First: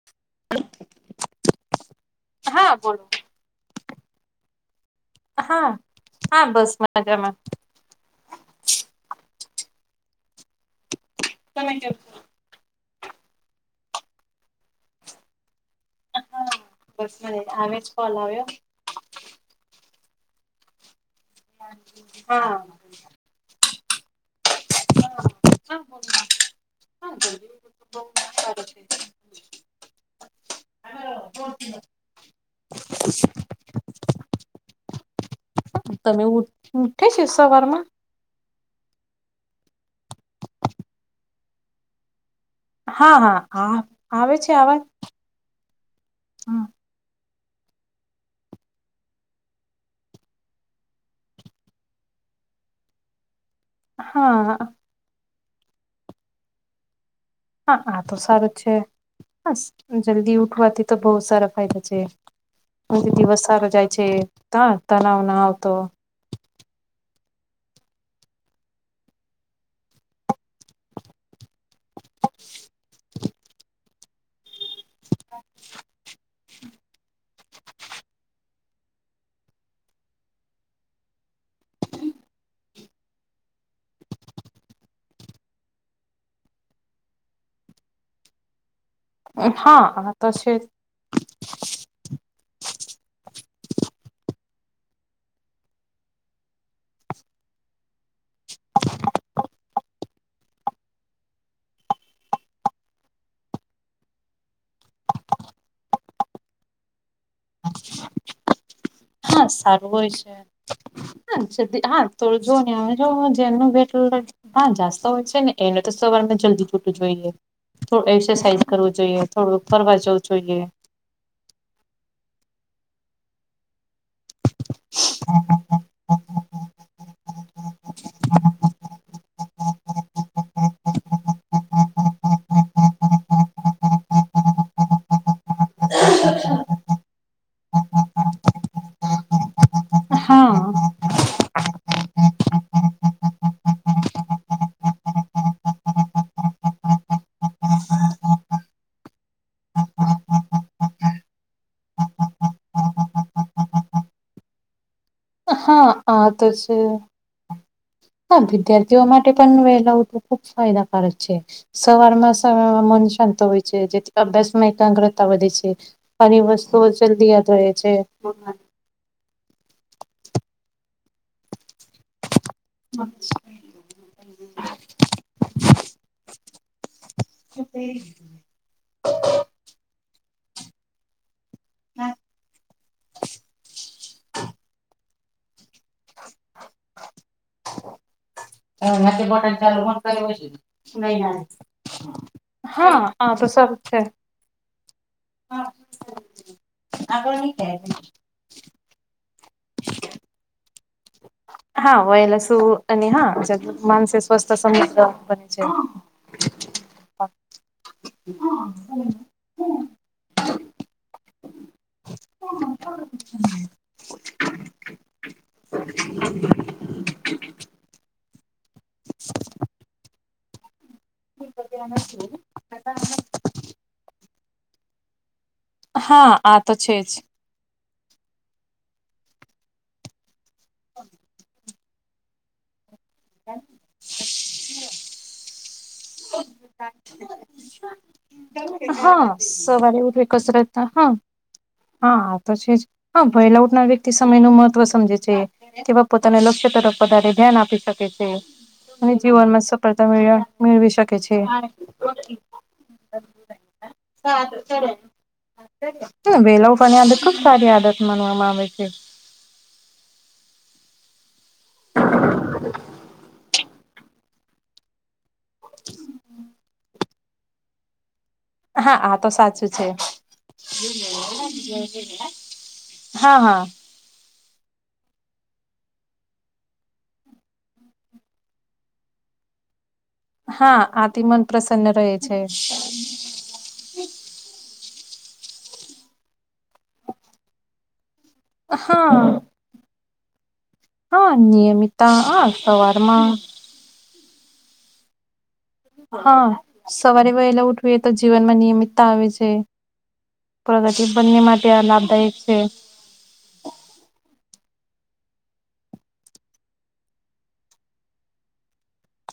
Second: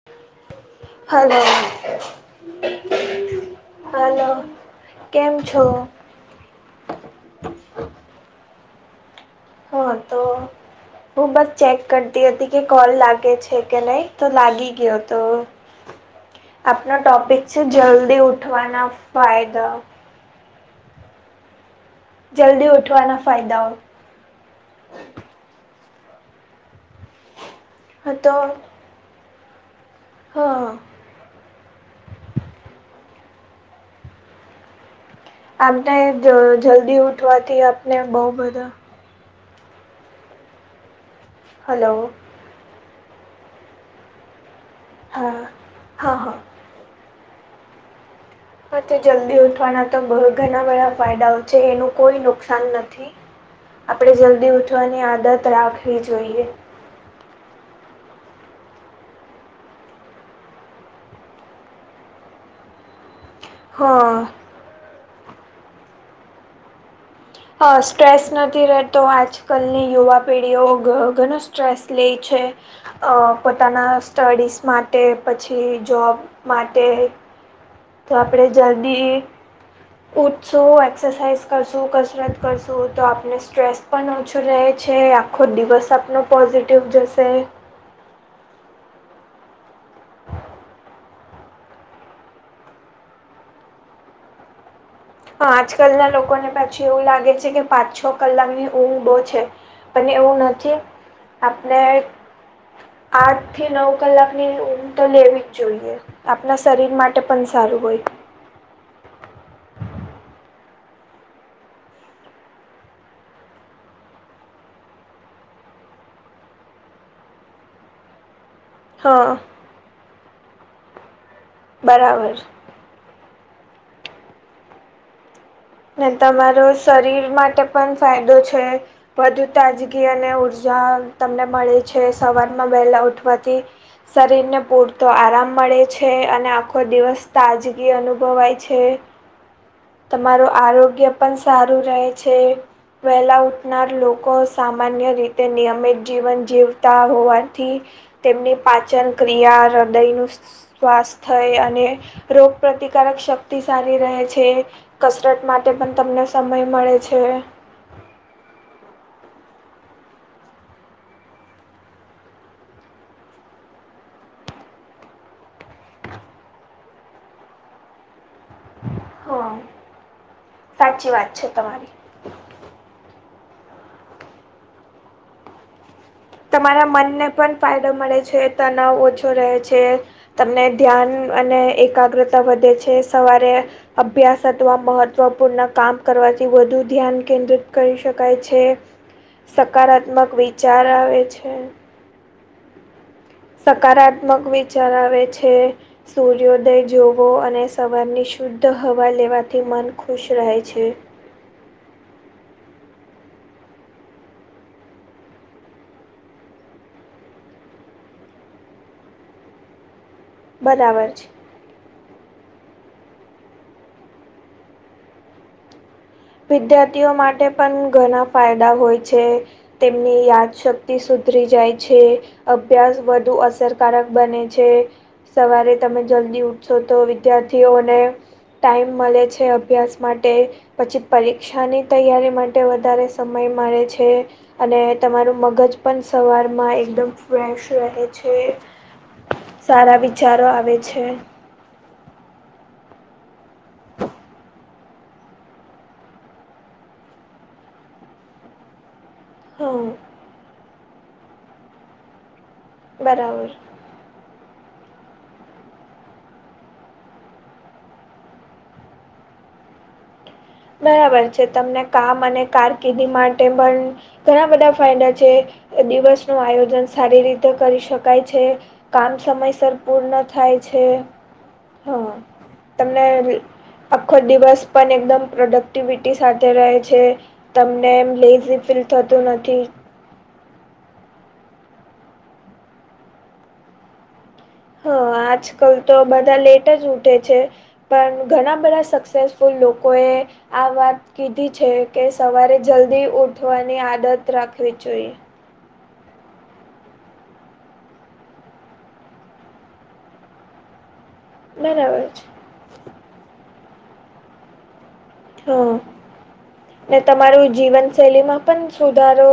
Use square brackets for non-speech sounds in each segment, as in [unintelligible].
[unintelligible] Hello હા બોલો hello. હા હા બસ મજામાં. હા તો હું બસ તમે ચેક કેમ કર છો હતી કે કોલ લાગે છે કે નહી તો લાગી ગયો તો આપનો બસ મને ટોપિક છે આવે જ કોલ જલ્દી આવ્યો ઉઠવાના ફાયદા [unintelligible] જલ્દી ઉઠવાના ફાયદાઓ હા બોલો. હા તો [unintelligible] હા. [unintelligible] આમ તેજ અ તમે જલ્દી ઉઠે છે ઉઠવાથી સવારમાં આપને બઉ બધા હલો. હા હા આવ આવે છે આવાજ. હા હા હા. આ જલ્દી ઉઠવાના તો બઉ ઘણા બધા ફાયદાઓ છે એનું કોઈ નુકસાન નથી. આપણેે જલ્દી હા ઉઠવાની આદત રાખવી જોઈએ. હા આ તો સારું છે હસ જલ્દી ઉઠવાથી તો બહુ સારા ફાયદા છે. કોઈ ભી દિવસ સારો જાય છે હા. ત તણાવ ના આવતો. હ સ્ટ્રેસ નથી રહેતો આજ કલની યુવા પેઢીઓ ઘ. સ્ટ્રેસ લી છે અ પોતાના સ્ટડીઝ માટે પછી જોબ. માટે. તો આપણેે જલ્દી ઊઠશું એક્સરસાઇઝ કરશું કસરત કરશું તો આપને સ્ટ્રેસ પણ ઓછું રહે છે આખો દિવસ આપનો પોઝિટિવ જશે. હા આતો છે જ. હ આજકાલના લોકોને પાછી એવું લાગે છે કે પાંચ છ કલાકની ઊંઘ બહુ છે. પણ એવું નથી આપણે આઠ થી નવ કલાક ની ઊગ તો લેવી જ જોઈએ. આપણા શરીર માટે પણ સારું હોય. હા સારું હોય છે. હા સુધી હા તો જો ને મે જો જેનું ભેટલ હા જાસ્તો હોય છે ને એને તો સવારમાં જલ્દી છૂટું જોઈએ થોડું એક્સરસાઇઝ કરવું જોઈએ હા થોડું ફરવા જવું જોઈએ. બરાબર. હા હા. ને તમારો શરીર માટે પણ ફાયદો છે. વધુ તાજગી અને ઉર્જા તમને મળે છે સવારમાં વહેલા ઉઠવાથી શરીરને પૂરતો આરામ મળે છે અને આખો દિવસ તાજગી અનુભવાય છે. હા મારું આરોગ્ય પણ સારું રહે છે. વહેલા ઉઠનાર લોકો સામાન્ય રીતે નિયમિત જીવન જીવતા હોવાથી તેમની પાચન ક્રિયા હૃદયનું શ્વાસ થઈ અને રોગ પ્રતિકારક શક્તિ સારી રહે છે. કસરત માટે હા પણ તમને આ તો સમય મળે છે. હા વિદ્યાર્થીઓ માટે પણ વેલા ઉઠવુ ખુબ ફાયદાકારક છે. સવારમાં સમયમાં મન શાંત હોય છે જેથી અભ્યાસમાં એકાગ્રતા વધે છે. આની વસ્તુઓ જલ્દી યાદ રહે છે. હ સાચી વાત છે તમારી. અચ્છા. તમારા મનને પણ ફાયદો મળે છે તનાવ ઓછો રહે છે. તમને ધ્યાન અને એકાગ્રતા વધે છે સવારે અભ્યાસ અથવા મહત્વપૂર્ણ કામ કરવાથી વધુ ધ્યાન કેન્દ્રિત કરી શકાય છે. હે નેચે બટન ચાલુ કર સકારાત્મક હો છે વિચાર નહી આવે હાયે. છે સકારાત્મક વિચાર આવે છે સૂર્યોદય જોવો અને સવારની શુદ્ધ હવા લેવાથી મન ખુશ રહે છે. હા વેયલા શું અને હા [inaudible] માનસ સ્વસ્થ સમૃદ બને છે હા. [inaudible] બરાબર છે. હમ [inaudible] [inaudible] વિદ્યાર્થીઓ માટે પણ ઘણા ફાયદા હોય છે તેમની યાદશક્તિ તી સુધરી જાય છે અભ્યાસ વધુ અસરકારક બને છે સવારે તમે હા જલ્દી આ ઉઠશો છે તો જ. વિદ્યાર્થીઓને ટાઈમ મળે છે અભ્યાસ માટે પછી પરીક્ષાની તૈયારી માટે વધારે સમય મળે છે અને તમારું મગજ પણ સવારમાં એકદમ ફ્રેશ રહે છે હા સારા સવારે ઉઠવી વિચારો કસરત આવે ના છે હા હા આ તો છે જ હા ભયલા ઉઠનાર વ્યક્તિ સમયનું મત ત્વ સમજે છે તેવા પોતાના લક્ષ્ય તરફ વધારે ધ્યાન આપી શકે છે અને જીવનમાં હા સફળતા મેળવી શકે છે બરાબર સારુ ચડે તો વેલા ઉઠવાની આદત ખુબ સારી આદત માનવામાં આવે છે બરાબર છે તમને કામ અને કારકિર્દી માટે પણ ઘણા બધા ફાયદા છે દિવસ નું આયોજન સારી રીતે કરી શકાય છે હા કામ આ તો સાચું સમયસર છે પૂર્ણ થાય છે હા તમને હા હા આખો દિવસ પણ એકદમ પ્રોડક્ટિવિટી સાથે રહે છે તમને એમ લેઝી ફીલ થતું નથી હા આથી મન પ્રસન્ન રહે છે હા આજ કલ તો બધા લેટ જ ઉઠે છે પણ ઘણા બધા હા સક્સેસફુલ લોકોએ આ વાત હા કીધી છે કે નિયમિતતા હા સવારે જલ્દી સવારમાં ઉઠવાની આદત રાખવી જોઈએ હા સવારે વહેલા ઉઠવીએ તો જીવનમાં નિયમિતતા આવે છે પ્રગતિ બંને માટે આ લાભદાયક છે હા ને તમારું જીવનશૈલીમાં પણ સુધારો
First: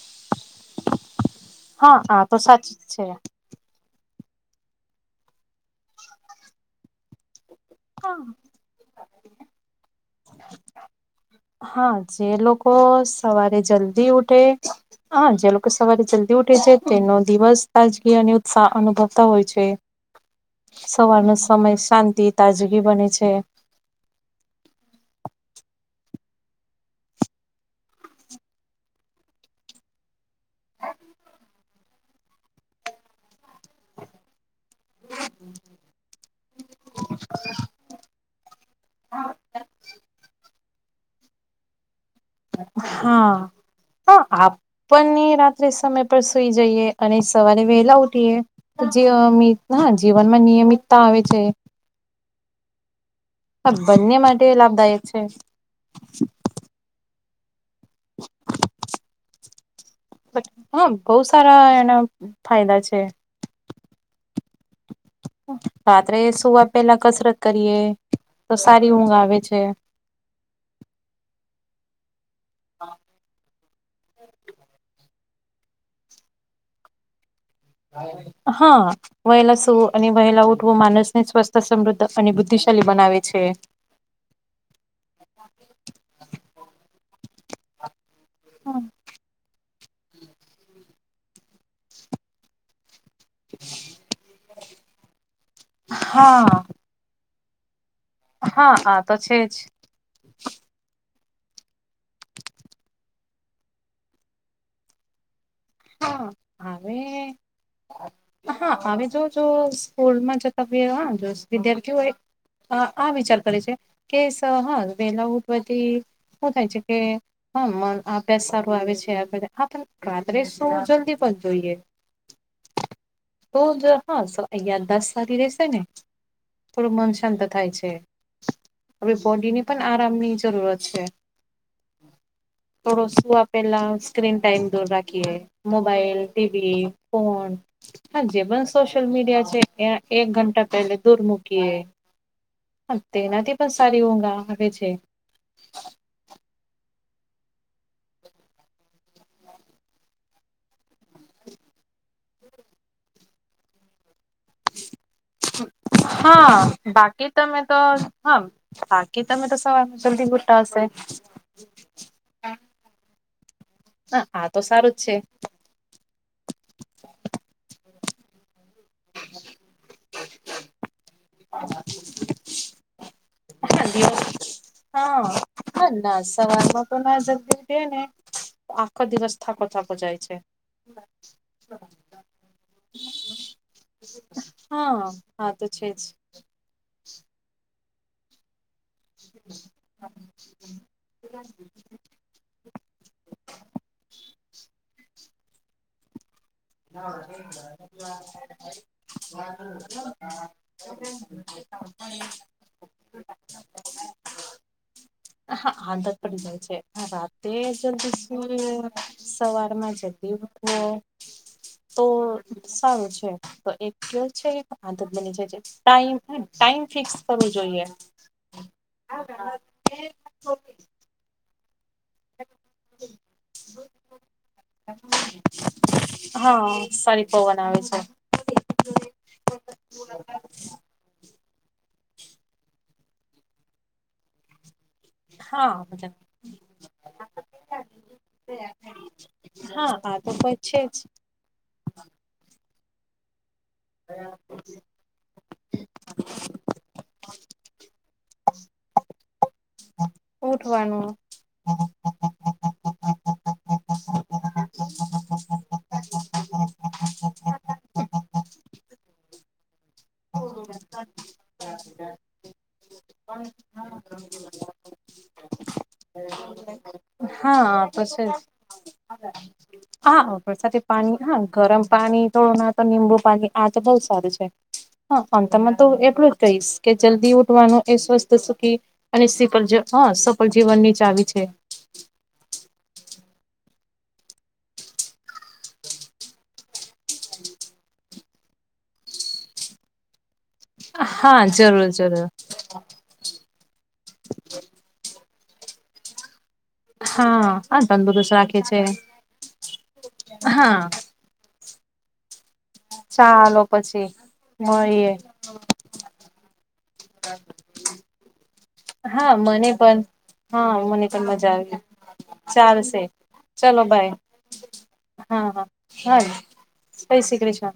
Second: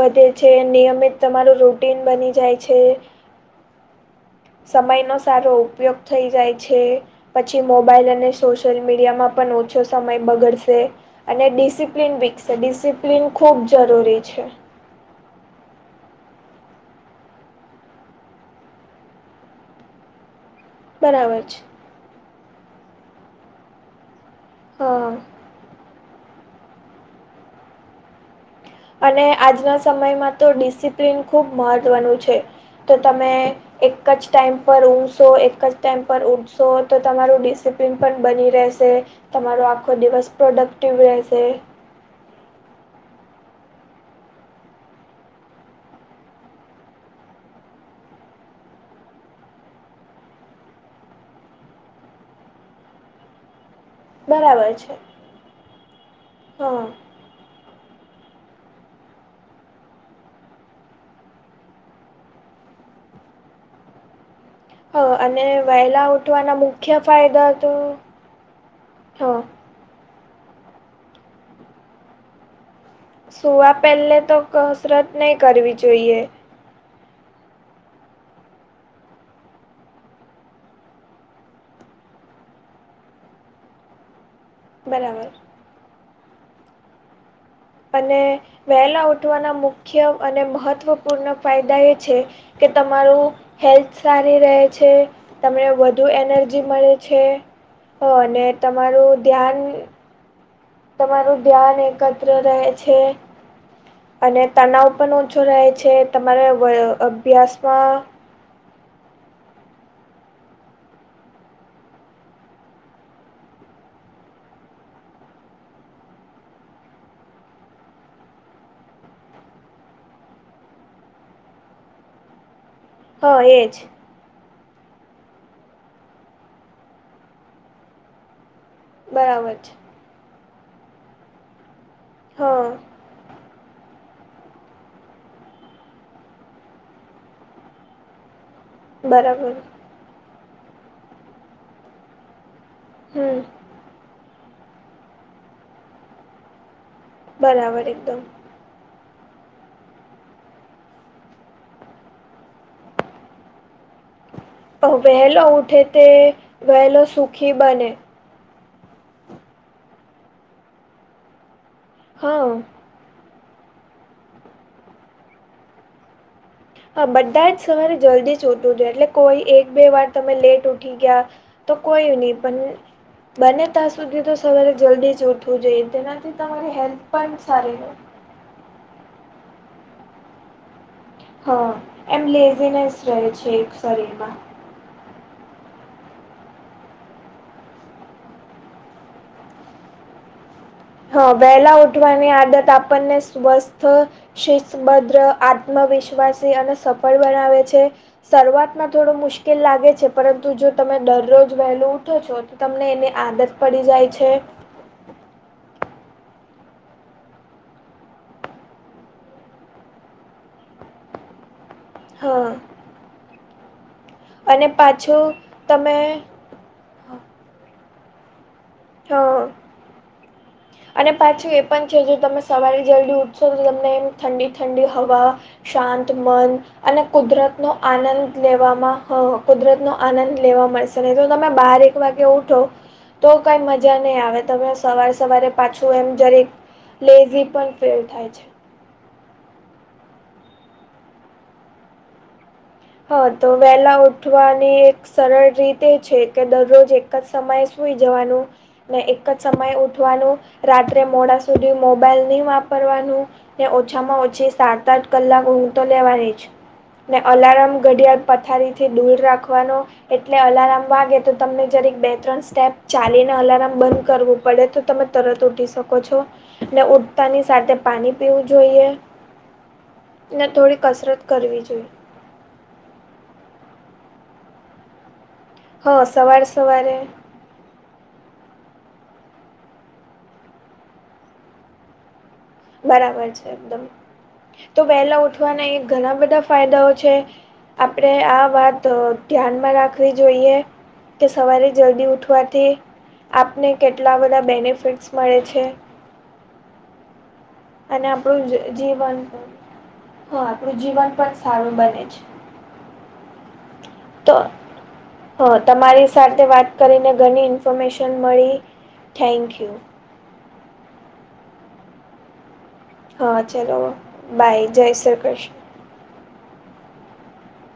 વધે છે નિયમિત તમારું હા રૂટીન આ બની તો જાય સાચી છે જ સમયનો સારો ઉપયોગ થઈ જાય છે પછી મોબાઈલ અને સોશિયલ મીડિયામાં પણ ઓછો સમય બગડશે અને હા ડિસિપ્લિન જે વિકસે લોકો ડિસિપ્લિન ખૂબ સવારે જલ્દી જરૂરી ઉઠે છે હા જે લોકો સવારે જલ્દી ઉઠે છે તેનો દિવસ તાજગી અને ઉત્સાહ અનુભવતા હોય છે સવારનો બરાબર છે સમય શાંતિ તાજગી બને છે હા અને આજના સમયમાં તો ડિસિપ્લિન ખૂબ મહત્વનું છે તો તમે એક જ ટાઈમ પર ઊંધશો એક જ ટાઈમ પર ઊઠશો તો તમારું ડિસિપ્લિન પણ બની રહેશે તમારો આખો દિવસ પ્રોડક્ટિવ રહેશે હા હ આપ પણ રાત્રે સમય પર સુઈ જઈએ અને સવારે વહેલા ઉઠીએ જીવમી હા જીવનમાં નિયમિતતા આવે છે [inaudible] હ બંને માટે લાભદાયક છે હા [inaudible] હા બહુ સારા એના ફાયદા છે હ અને વહેલા રાત્રે ઉઠવાના સુવા મુખ્ય પેલા કસરત ફાયદા તો કરીએ તો સારી ઊંઘ આવે હા છે હા સુવા પહેલે તો કસરત નહી કરવી જોઈએ હા વહેલા સૂવું અને વહેલા ઉઠવું માનસને સ્વસ્થ સમૃદ્ધ અને બુદ્ધિશાલી બનાવે છે બરાબર અને વહેલાં ઉઠવાના મુખ્ય અને મહત્ત્વ પૂર્ણ ફાયદા એ છે કે, તમારું હેલ્થ સારી રહે છે, તમને વધુ હા એનર્જી મળે છે. હ, અને હા આ તમારું તો છે જ ધ્યાન. તમારું ધ્યાન એકત્ર રહે છે, અને તનાવ પણ ઓછો રહે. જે તમારે હા હવે અભ્યાસમાં. હા, હ, જો જો સ્કૂલમાં જતા, હ, જો વિદ્યાર્થીઓ. આ વિચાર કરે છે કે, હા, વેલાવટ બધી શું થાય છે કે, હમ, અભ્યાસ સારું આવે છે, આ બધા આપ રાત્રે. તો જલ્દી પણ જોઈએ હા તો. એજ હા, અહીંયા દત સારી રહેશે ને, થોડું મન શાંત થાય છે. હવે, બરાબર બોડીની છે પણ આરામની જરૂરત છે. હા. થોડો શું આપ, પેલા સ્ક્રીન ટાઈમ દૂર રાખીએે. મોબાઈલ ટીવી ફોન હ, જે પણ સોશિયલ મીડિયા બરાબર છે એ. એક ઘંટા પહેલે દૂર મૂકીએ, હમ તેનાથી બ સારી હોંગા હવે છે. બરાબર એકદમ. વહેલો ઉઠે તે હા, વહેલો બાકી સુખી તમે તો બને હા, બાકી તમે તો સવાર જલ્દી મોટા હશે. હા. હ, આ તો સારું જ છે. હા, બધા જ સવારે જલ્દી ઉઠવું જોઈએ, એટલે કોઈ એક બે વાર તમે લેટ. ઠીક, તો કોઈ નો પણ. બને હા ત્યાં સુધી દિવસ તો સવારે જલ્દી હા જ ઉઠવું જોઈએ, હા ના તેનાથી તમારી સવારમાં તો હેલ્થ ના પણ જલ્દી સારી ઉઠીએ હોય. ને આખો દિવસ થાકો-થાકો જાય છે. હા, એમ લેઝીનેસ રહે છે, એક શરીરમાં હા. હા, તો છે જ. હમ. હા. હા, વહેલા ઉઠવાની આદત આપણને સ્વસ્થ. શિભદ્ર, આત્મવિશ્વાસી અને સફળ બનાવે છે, શરૂઆતમાં થોડો મુશ્કેલ લાગે છે, પરંતુ જો તમે દરરોજ વહેલું છો, તો તમને એની આદત પડી જાય છે. હા, આદત પડી જાય છે, રાતે જ દશું સવારમાં જ. દવ [unintelligible] તો હા સારું છે, તો એક છે, અને આદત બની, પાછું જ તમે ટાઈમ. ટાઈમ ફિક્સ કરવું જોઈએ. હ અને પાછું એ પણ છે, જો તમે સવારે જલ્દી ઉઠશો, તો તમને એમ ઠંડી ઠંડી હવા. શાંત મન હા અને સારી પવન કુદરત નો આવે છે આનંદ. લેવામાં, કુદરતનો આનંદ લેવા મળશે ને, જો તમે બાર એક વાગે ઉઠો. કઈ મજા નહીં આવે, તમે સવારે સવારે પાછું એમ, હા જરેક લેઝી પણ ફીલ થાય છે. હા, હા, તો પ છે જ. હા, તો વહેલા ઉઠવાની એક સરળ રીતે છે, કે દરરોજ એક એક જ સમયે સુઈ જવાનું ને, એક જ સમયે. વાનું, રાત્રે ઉઠવાનું મોડા સુધી મોબાઈલ નહીં વાપરવાનું. ને ઓછામાં-ઓછી, સાત-આઠ કલાક ઊંઘ તો લેવાની છે, ને અલાર્મ ઘડિયાળ પથારીથી દૂર રાખવાનો. એટલે અલાર્મ વાગે તો, તમને જરીક બે-ત્રણ સ્ટેપ ચાલીને, અલાર્મ બંધ કરવું પડે, તો તમે. તરત ઉઠી શકો છો ઉડતાની સાથે હા તો પાણી છે જ પીવું જોઈએ. હા ને વરસાદી થોડી પાણી કસરત હા કરવી જોઈએ ગરમ પાણી થોડું ના તો લીબુ પાણી આ તો બઉુ સારું છે. હા અ તમન તો હ એટલું જ સવાર કહીશ કે સવારે જલ્દી ઉઠવાનું એ સ્વસ્થ તો સુખી અને સીલ સફલ જીવનની ચાવી છે. બરાબર છે એકદમ તો વહેલા ઉઠવાના એ ઘણા બધા ફાયદાઓ છે. આપણે આ વાત ધ્યાનમાં રાખવી જોઈએ. કે હા સવારે જરૂર જલ્દી જરૂર ઉઠવાથી આપને કેટલા બધા બેનિફિટ્સ મળે છે. હા. હા અને તંદુરસ્ત આપણું રાખે છે જીવન હ હા આપણું જીવન પણ સારું બને છે. ચાલો પછી તો મળીએ હ તમારી સાથે વાત કરીને ઘણી ઇન્ફોર્મેશન મળી. હા થેન્ક મને યુ પણ હા મને પણ મજા આવી ચાલ ચલો બાય બાય જય શ્રી હા કૃષ્ણ હા હા જય શ્રી કૃષ્ણ.